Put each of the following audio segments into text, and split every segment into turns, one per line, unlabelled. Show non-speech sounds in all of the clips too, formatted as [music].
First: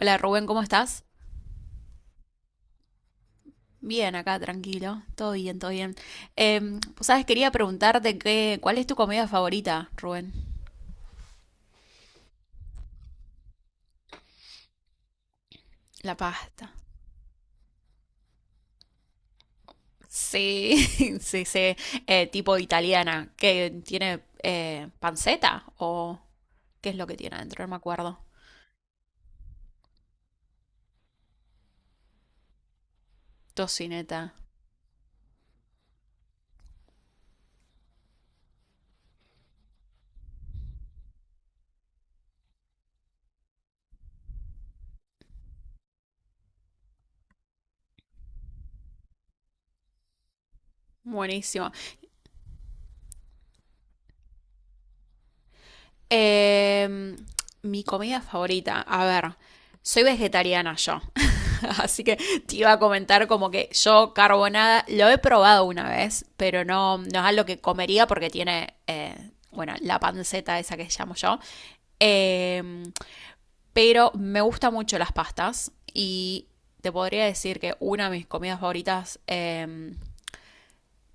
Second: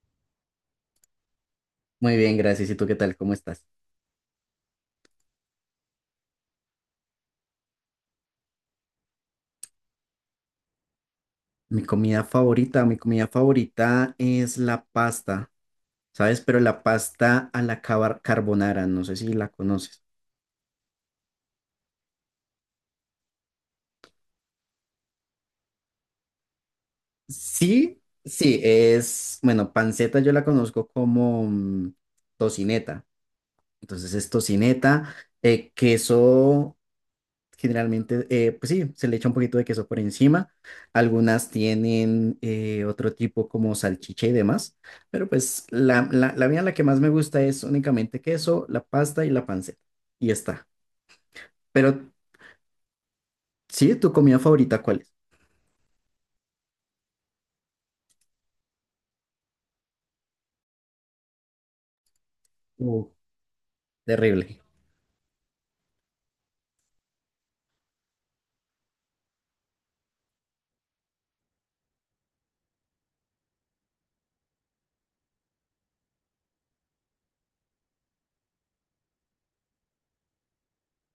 Hola Rubén, ¿cómo estás?
Muy bien, gracias. ¿Y tú qué tal? ¿Cómo estás?
Bien, acá tranquilo, todo bien, todo bien. Pues sabes, quería preguntarte ¿cuál es tu comida favorita, Rubén?
Mi comida favorita es la pasta,
La
¿sabes? Pero
pasta.
la pasta a la carbonara, no sé si la conoces.
Sí, [laughs] sí, sí, tipo italiana, que tiene panceta o qué es lo que tiene adentro, no me
Sí,
acuerdo.
sí, bueno, panceta yo la conozco como tocineta. Entonces es
Tocineta,
tocineta, queso generalmente, pues sí, se le echa un poquito de queso por encima. Algunas tienen otro tipo como salchicha y demás, pero pues la mía, la que más me gusta es únicamente queso, la pasta y la panceta. Y ya está.
buenísimo.
Pero sí, ¿tu comida favorita cuál es?
Em, Mi comida favorita, a ver, soy vegetariana yo. [laughs] Así que te iba a
Uh,
comentar como que yo
terrible.
carbonada lo he probado una vez, pero no, no es algo que comería porque tiene, bueno, la panceta esa que llamo yo. Eh, pero me gustan mucho las pastas y te podría decir que una de mis comidas favoritas,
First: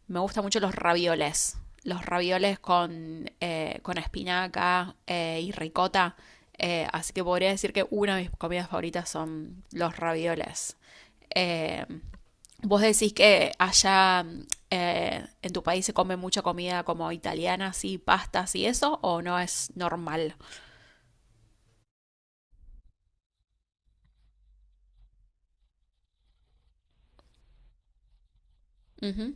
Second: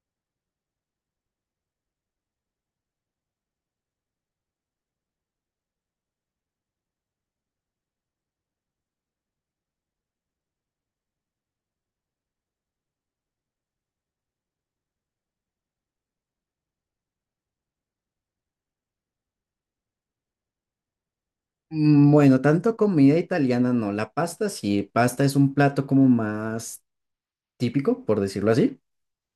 me gustan mucho los ravioles. Los ravioles con espinaca y ricota. Así que podría decir que una de mis comidas favoritas son los ravioles. Eh, Vos decís que allá en tu país se come mucha comida como italiana, así, pastas y eso, ¿o no es normal?
Bueno, tanto comida italiana no, la pasta sí, pasta es un plato como más típico, por decirlo así,
Ujú.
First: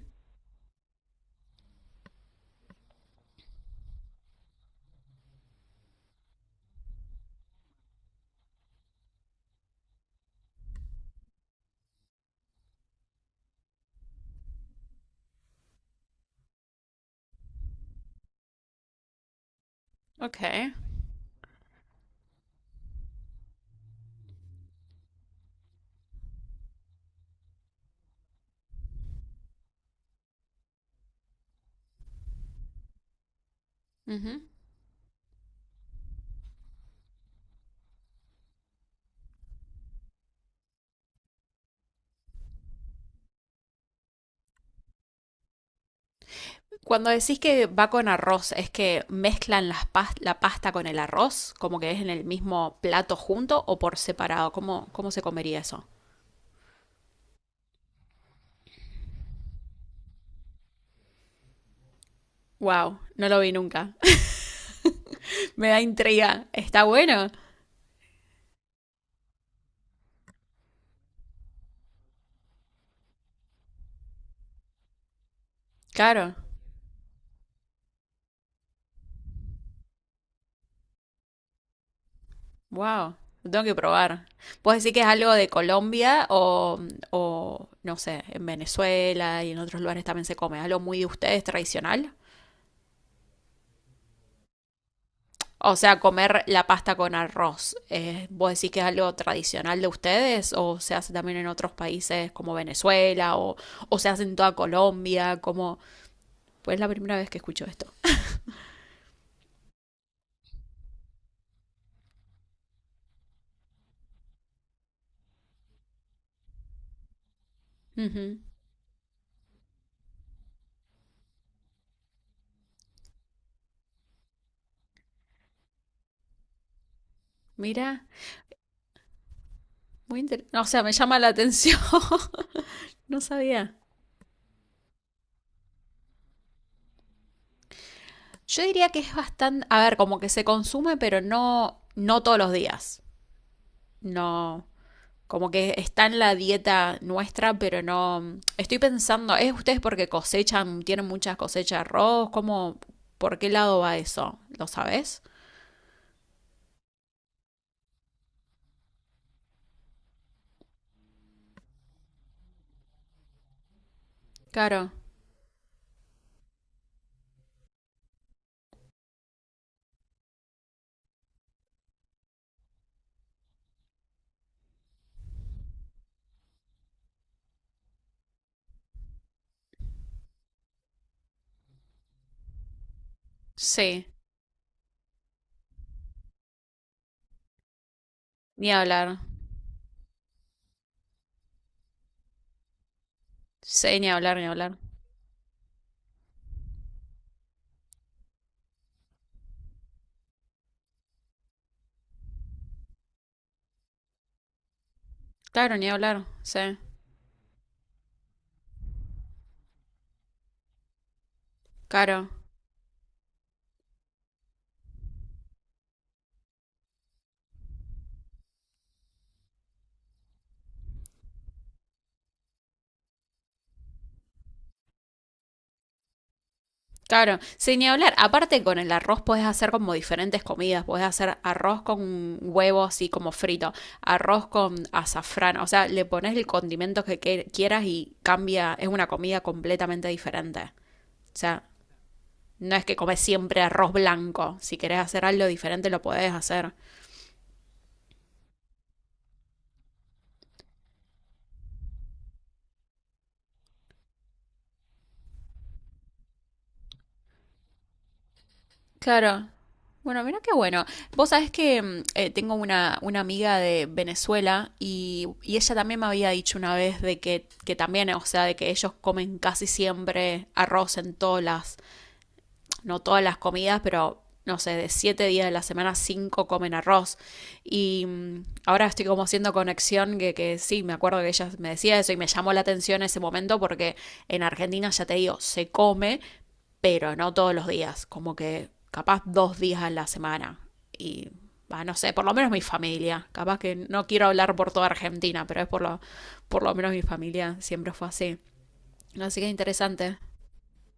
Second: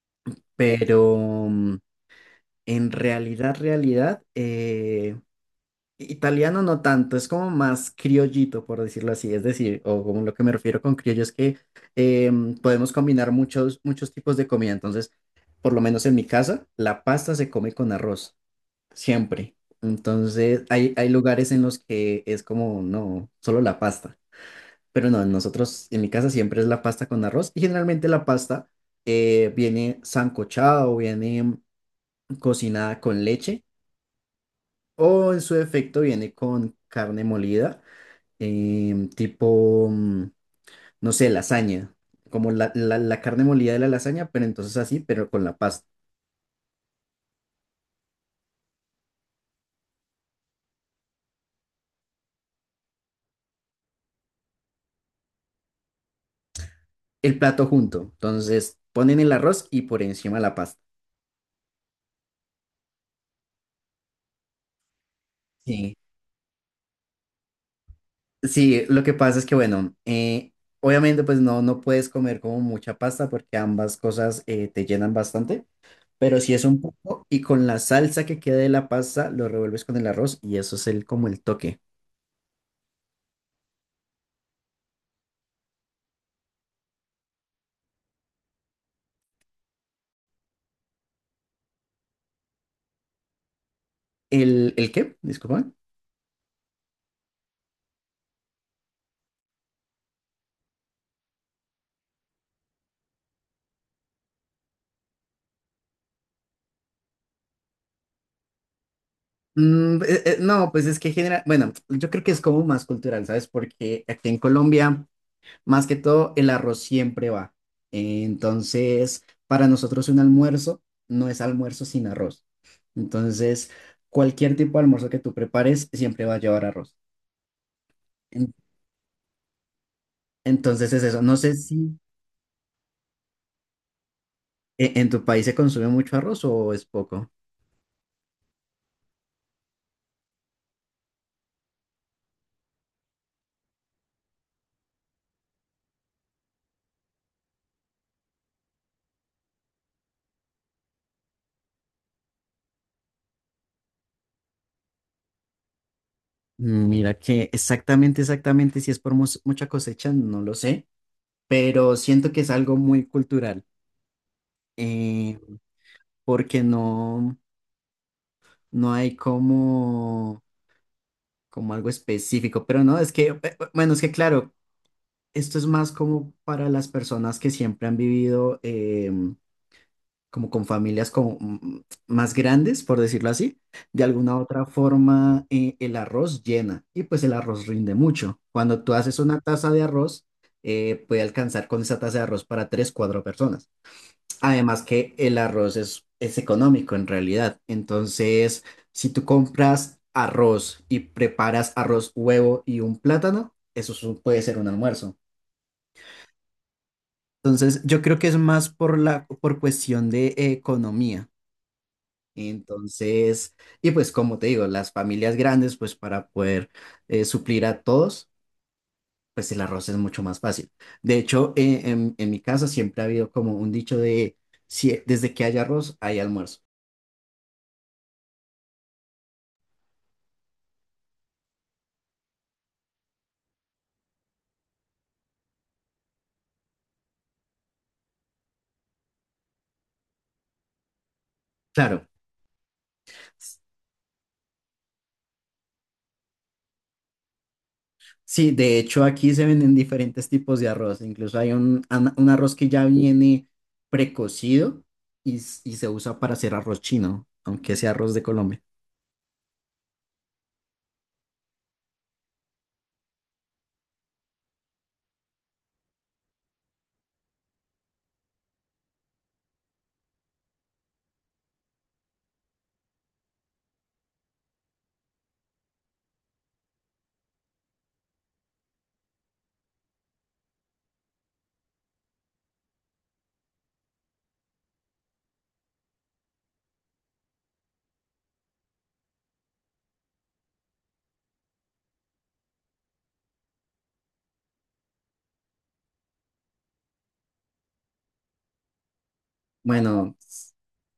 pero mm, en realidad, italiano no tanto, es como más criollito, por decirlo así. Es decir, o como lo que me refiero con criollo es que podemos combinar muchos, muchos tipos de comida. Entonces, por lo menos en mi casa, la pasta se come con arroz, siempre.
Ok.
Entonces, hay lugares en los que es como, no, solo la pasta. Pero no, nosotros, en mi casa siempre es la pasta con arroz. Y generalmente la pasta viene sancochada o viene cocinada con leche.
Ujú.
O en su defecto viene con carne molida tipo, no sé, lasaña, como la carne molida de la lasaña, pero entonces así, pero con la pasta.
Cuando decís que va con arroz, ¿es que mezclan la pasta con el arroz? ¿Como que es en el mismo plato junto o por separado? ¿Cómo, cómo se comería eso?
El plato junto, entonces ponen el arroz y por encima la pasta.
Wow, no lo vi nunca. [laughs] Me da
Sí.
intriga. Está bueno.
Sí, lo que pasa es que, bueno, obviamente pues no, no puedes comer como mucha pasta porque ambas cosas te llenan bastante,
Claro.
pero si es un poco y con la salsa que queda de la pasta lo revuelves con el arroz y eso es el, como el toque.
Wow, lo tengo que probar. ¿Puedes decir que es algo de Colombia o, no sé, en Venezuela y en otros lugares también se come? ¿Algo muy de ustedes tradicional?
¿El qué? Disculpa.
O sea, comer la pasta con arroz. ¿Vos decís que es algo tradicional de ustedes o se hace también en otros países como Venezuela o se hace en toda Colombia? Como, pues es la primera vez que escucho esto.
No, pues es que bueno, yo creo que es como más cultural, ¿sabes? Porque aquí en Colombia, más que todo, el arroz siempre va.
Ujú.
Entonces, para nosotros un almuerzo no es almuerzo sin arroz. Entonces, cualquier tipo de almuerzo que tú prepares siempre va a llevar arroz.
Mira,
En-
muy interesante. O sea, me
Entonces es
llama
eso.
la
No sé
atención.
si
[laughs] No sabía.
en tu país se consume mucho arroz o es poco.
Yo diría que es bastante, a ver, como que se consume, pero no, no todos los días. No, como que está en la dieta nuestra, pero no. Estoy pensando, ¿es ustedes porque cosechan, tienen muchas cosechas de arroz? ¿Cómo, por qué lado va eso? ¿Lo sabes?
Mira que exactamente, exactamente, si es por mucha cosecha, no lo sé, pero siento que es algo muy cultural.
Claro,
eh, porque no, no hay como algo específico, pero no, es que, bueno, es que claro, esto es más como para las personas que siempre han vivido como con familias como más grandes, por decirlo así, de
sí,
alguna u otra forma el arroz llena y pues el arroz rinde mucho.
ni
Cuando tú
hablar.
haces una taza de arroz, puede alcanzar con esa taza de arroz para tres, cuatro personas.
Sí, ni hablar, ni hablar.
Además que el arroz es económico en realidad. Entonces, si tú compras arroz y preparas arroz, huevo y un plátano, eso es puede ser un almuerzo.
Claro, ni hablar, sí.
Entonces, yo creo que es más por cuestión de economía.
Claro,
Entonces, y pues como te digo, las familias grandes, pues para poder suplir a todos, pues el arroz es mucho más fácil. De hecho, en mi casa siempre ha habido como un dicho de, si, desde que hay arroz, hay almuerzo.
claro, sin ni hablar. Aparte con el arroz podés hacer como diferentes comidas. Podés hacer arroz con huevo así como frito, arroz con azafrán. O sea, le pones el condimento quieras y cambia. Es una comida completamente diferente. O sea,
Claro.
no es que comes siempre arroz blanco. Si querés hacer algo diferente lo podés hacer.
Sí, de hecho aquí se venden diferentes tipos de arroz. Incluso hay un arroz que ya viene precocido y se usa para hacer arroz chino, aunque sea arroz de Colombia.
Claro. Bueno, mira qué bueno. Vos sabés que tengo una amiga de Venezuela y ella también me había dicho una vez de que también, o sea, de que ellos comen casi siempre arroz en todas las, no todas las comidas, pero no sé, de 7 días de la semana, cinco comen arroz. Y ahora estoy como haciendo conexión que sí, me acuerdo que ella me decía eso y me llamó la atención ese momento porque en Argentina, ya te digo, se come, pero no todos los días, como que capaz 2 días a la semana. Y bah, no sé, por lo menos mi familia, capaz que no quiero hablar por toda Argentina, pero es por lo menos mi familia siempre fue así. Así que
Bueno,
interesante.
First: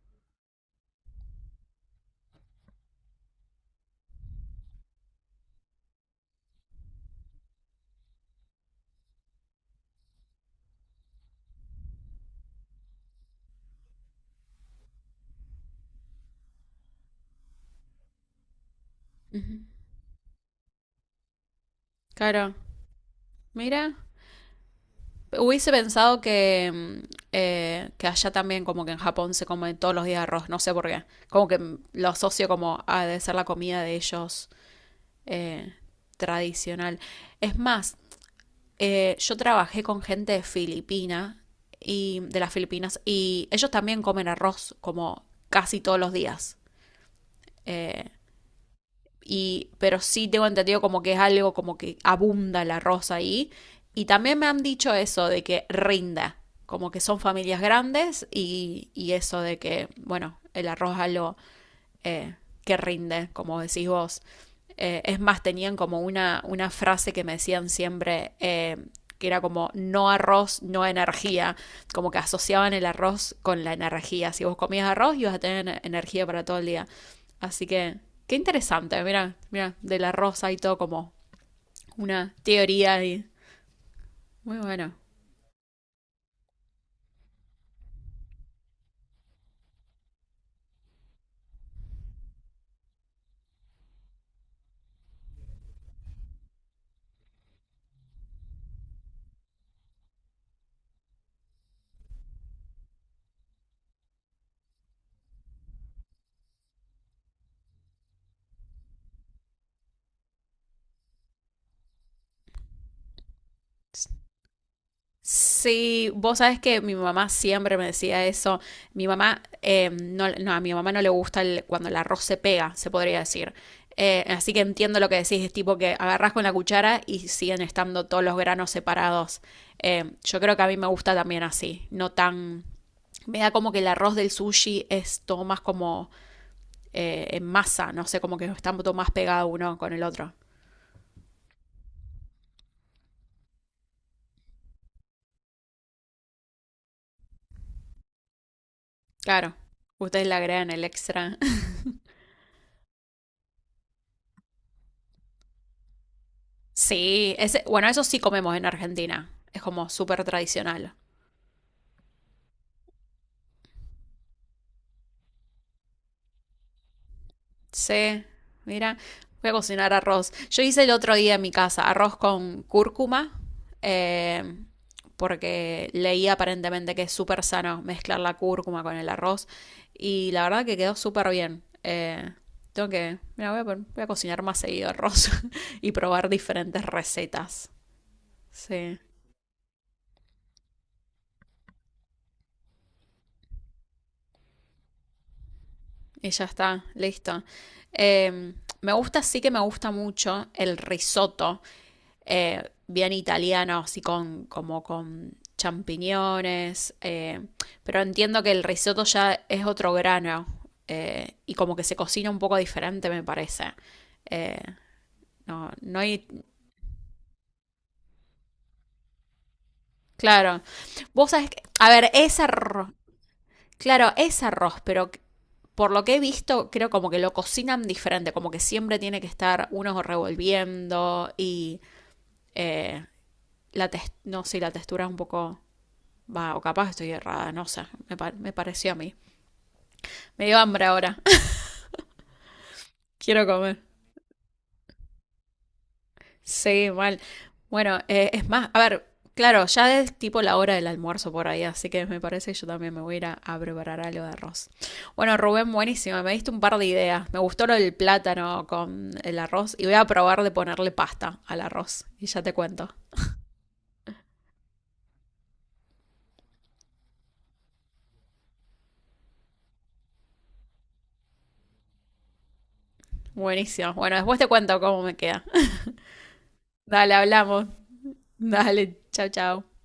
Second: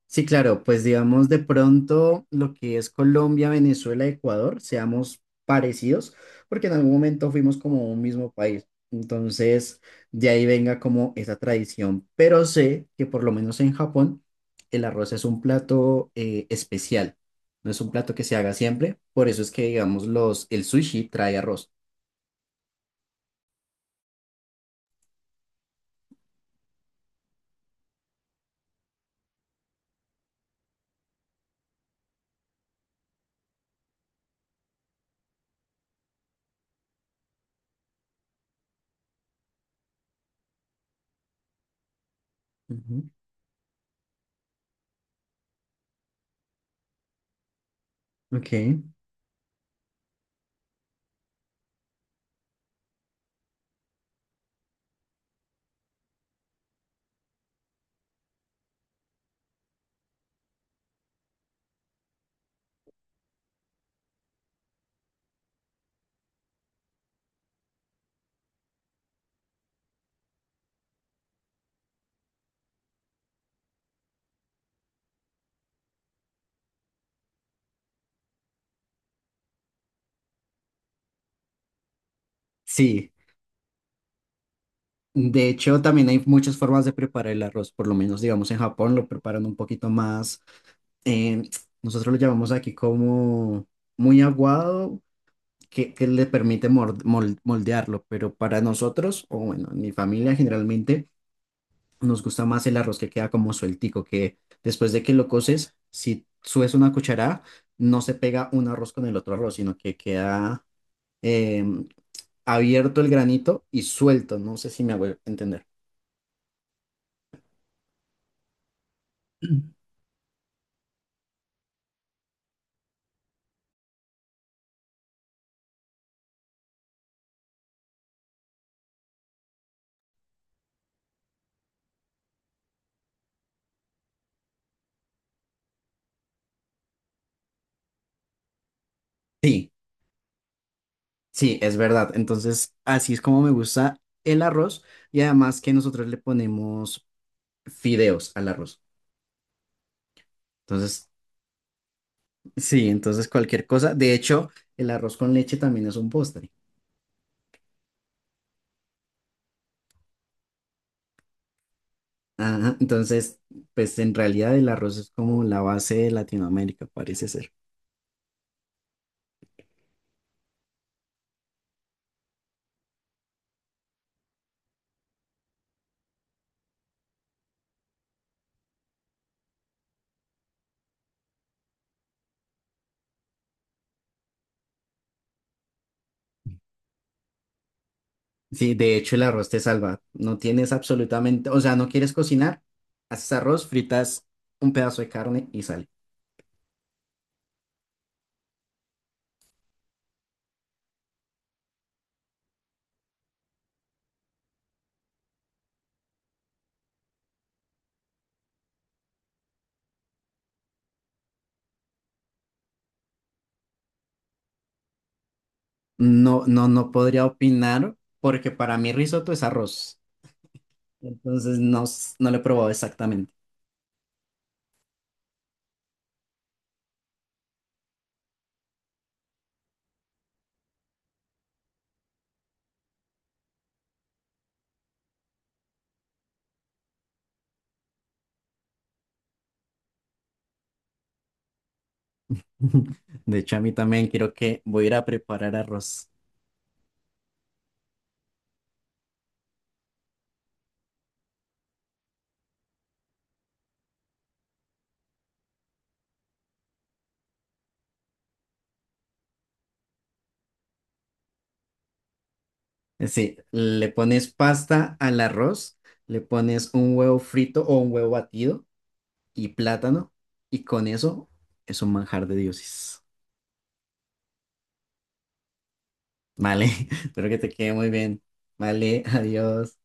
sí, claro, pues digamos de pronto lo que es Colombia, Venezuela, Ecuador, seamos parecidos, porque en algún momento fuimos como un mismo país. Entonces, de ahí venga como esa tradición. Pero sé que por lo menos en Japón, el arroz es un plato especial, no es un plato que se haga siempre. Por eso es
Ujú.
que, digamos, el sushi trae arroz.
Claro, mira, hubiese pensado que allá también, como que en Japón se come todos los días arroz, no sé por qué. Como que lo asocio como a de ser la comida de ellos eh, tradicional. Es más, yo trabajé con gente de Filipina y de las Filipinas
Ujú,
y ellos también comen arroz como casi todos los días. Eh,
ok,
y, pero sí tengo entendido como que es algo como que abunda el arroz ahí. Y también me han dicho eso de que rinda, como que son familias grandes y eso de que, bueno, el arroz es algo eh, que rinde, como decís vos. Es más, tenían como una frase que me decían siempre, que era como no arroz, no energía, como que asociaban el arroz con la energía. Si vos comías arroz, ibas a tener energía para todo el día. Así que, qué interesante, mira, mira, del arroz hay todo como una teoría
sí.
ahí. Muy bueno.
De hecho, también hay muchas formas de preparar el arroz. Por lo menos, digamos, en Japón lo preparan un poquito más eh, nosotros lo llamamos aquí como muy aguado, que le permite moldearlo, pero para nosotros, o bueno, en mi familia generalmente, nos gusta más el arroz que queda como sueltico, que después de que lo coces, si subes una cucharada, no se pega un arroz con el otro arroz, sino que queda em, abierto el granito y suelto, no sé si me hago entender.
Sí, vos sabes que mi mamá siempre me decía eso. Mi mamá,
[clears throat]
no, no, a mi mamá no le gusta cuando el arroz se pega, se podría decir. Así que entiendo lo que decís, es tipo que agarrás con la cuchara y siguen estando todos los granos separados. Yo creo que a mí me gusta también así, no tan. Me da como que el arroz del sushi es todo más como en masa, no sé, como que están todo más pegado
Sí,
uno con el otro.
sí, es verdad. Entonces, así es como me gusta el arroz y además que nosotros le ponemos fideos al arroz.
Claro, ustedes le agregan el
Entonces,
extra.
sí, entonces cualquier cosa. De hecho, el arroz con leche también es un postre.
Sí, ese, bueno, eso sí comemos en Argentina. Es como súper tradicional.
Ajá, entonces, pues en realidad el arroz es como la base de Latinoamérica, parece ser.
Sí, mira, voy a cocinar arroz. Yo hice el otro día en mi casa arroz con cúrcuma, eh, porque leí aparentemente que es súper sano mezclar la cúrcuma con el arroz. Y la verdad que quedó súper bien. Tengo que, mira, voy a cocinar más seguido arroz. [laughs] Y probar diferentes recetas.
Sí, de
Sí.
hecho el arroz te salva. No tienes absolutamente, o sea, no quieres cocinar, haces arroz, fritas un pedazo de carne y sale.
Y ya está, listo. Eh, Me gusta, sí que me gusta mucho el risotto, bien italiano, así con, como con champiñones, pero entiendo que el risotto ya es otro grano y como que se cocina un poco diferente, me parece. Eh, no, no hay,
No, no, no podría opinar porque para mí risotto es arroz.
claro. Vos sabés,
Entonces no,
a ver,
no lo he
ese
probado exactamente.
claro, es arroz, pero por lo que he visto, creo como que lo cocinan diferente, como que siempre tiene que estar uno revolviendo y eh, no sé, la textura es un poco. Va, o capaz estoy errada, no sé, me pareció a mí. Me dio hambre ahora,
[laughs]
[laughs]
De
quiero
hecho, a mí
comer.
también quiero que voy a ir a preparar arroz.
Sí, mal. Bueno, es más, a ver, claro, ya es tipo la hora del almuerzo por ahí, así que me parece que yo también me voy a ir a preparar algo de arroz. Bueno, Rubén, buenísimo, me diste un par de ideas. Me gustó lo del plátano con el arroz y voy a probar de ponerle pasta al arroz y ya te cuento.
Sí, le pones pasta al arroz, le pones un huevo frito o un huevo batido y plátano, y con eso es un manjar de dioses.
Buenísimo. Bueno, después te cuento cómo me queda.
Vale,
[laughs]
[laughs]
Dale,
espero que te
hablamos.
quede muy bien.
Dale,
Vale, [laughs]
chao, chao.
adiós.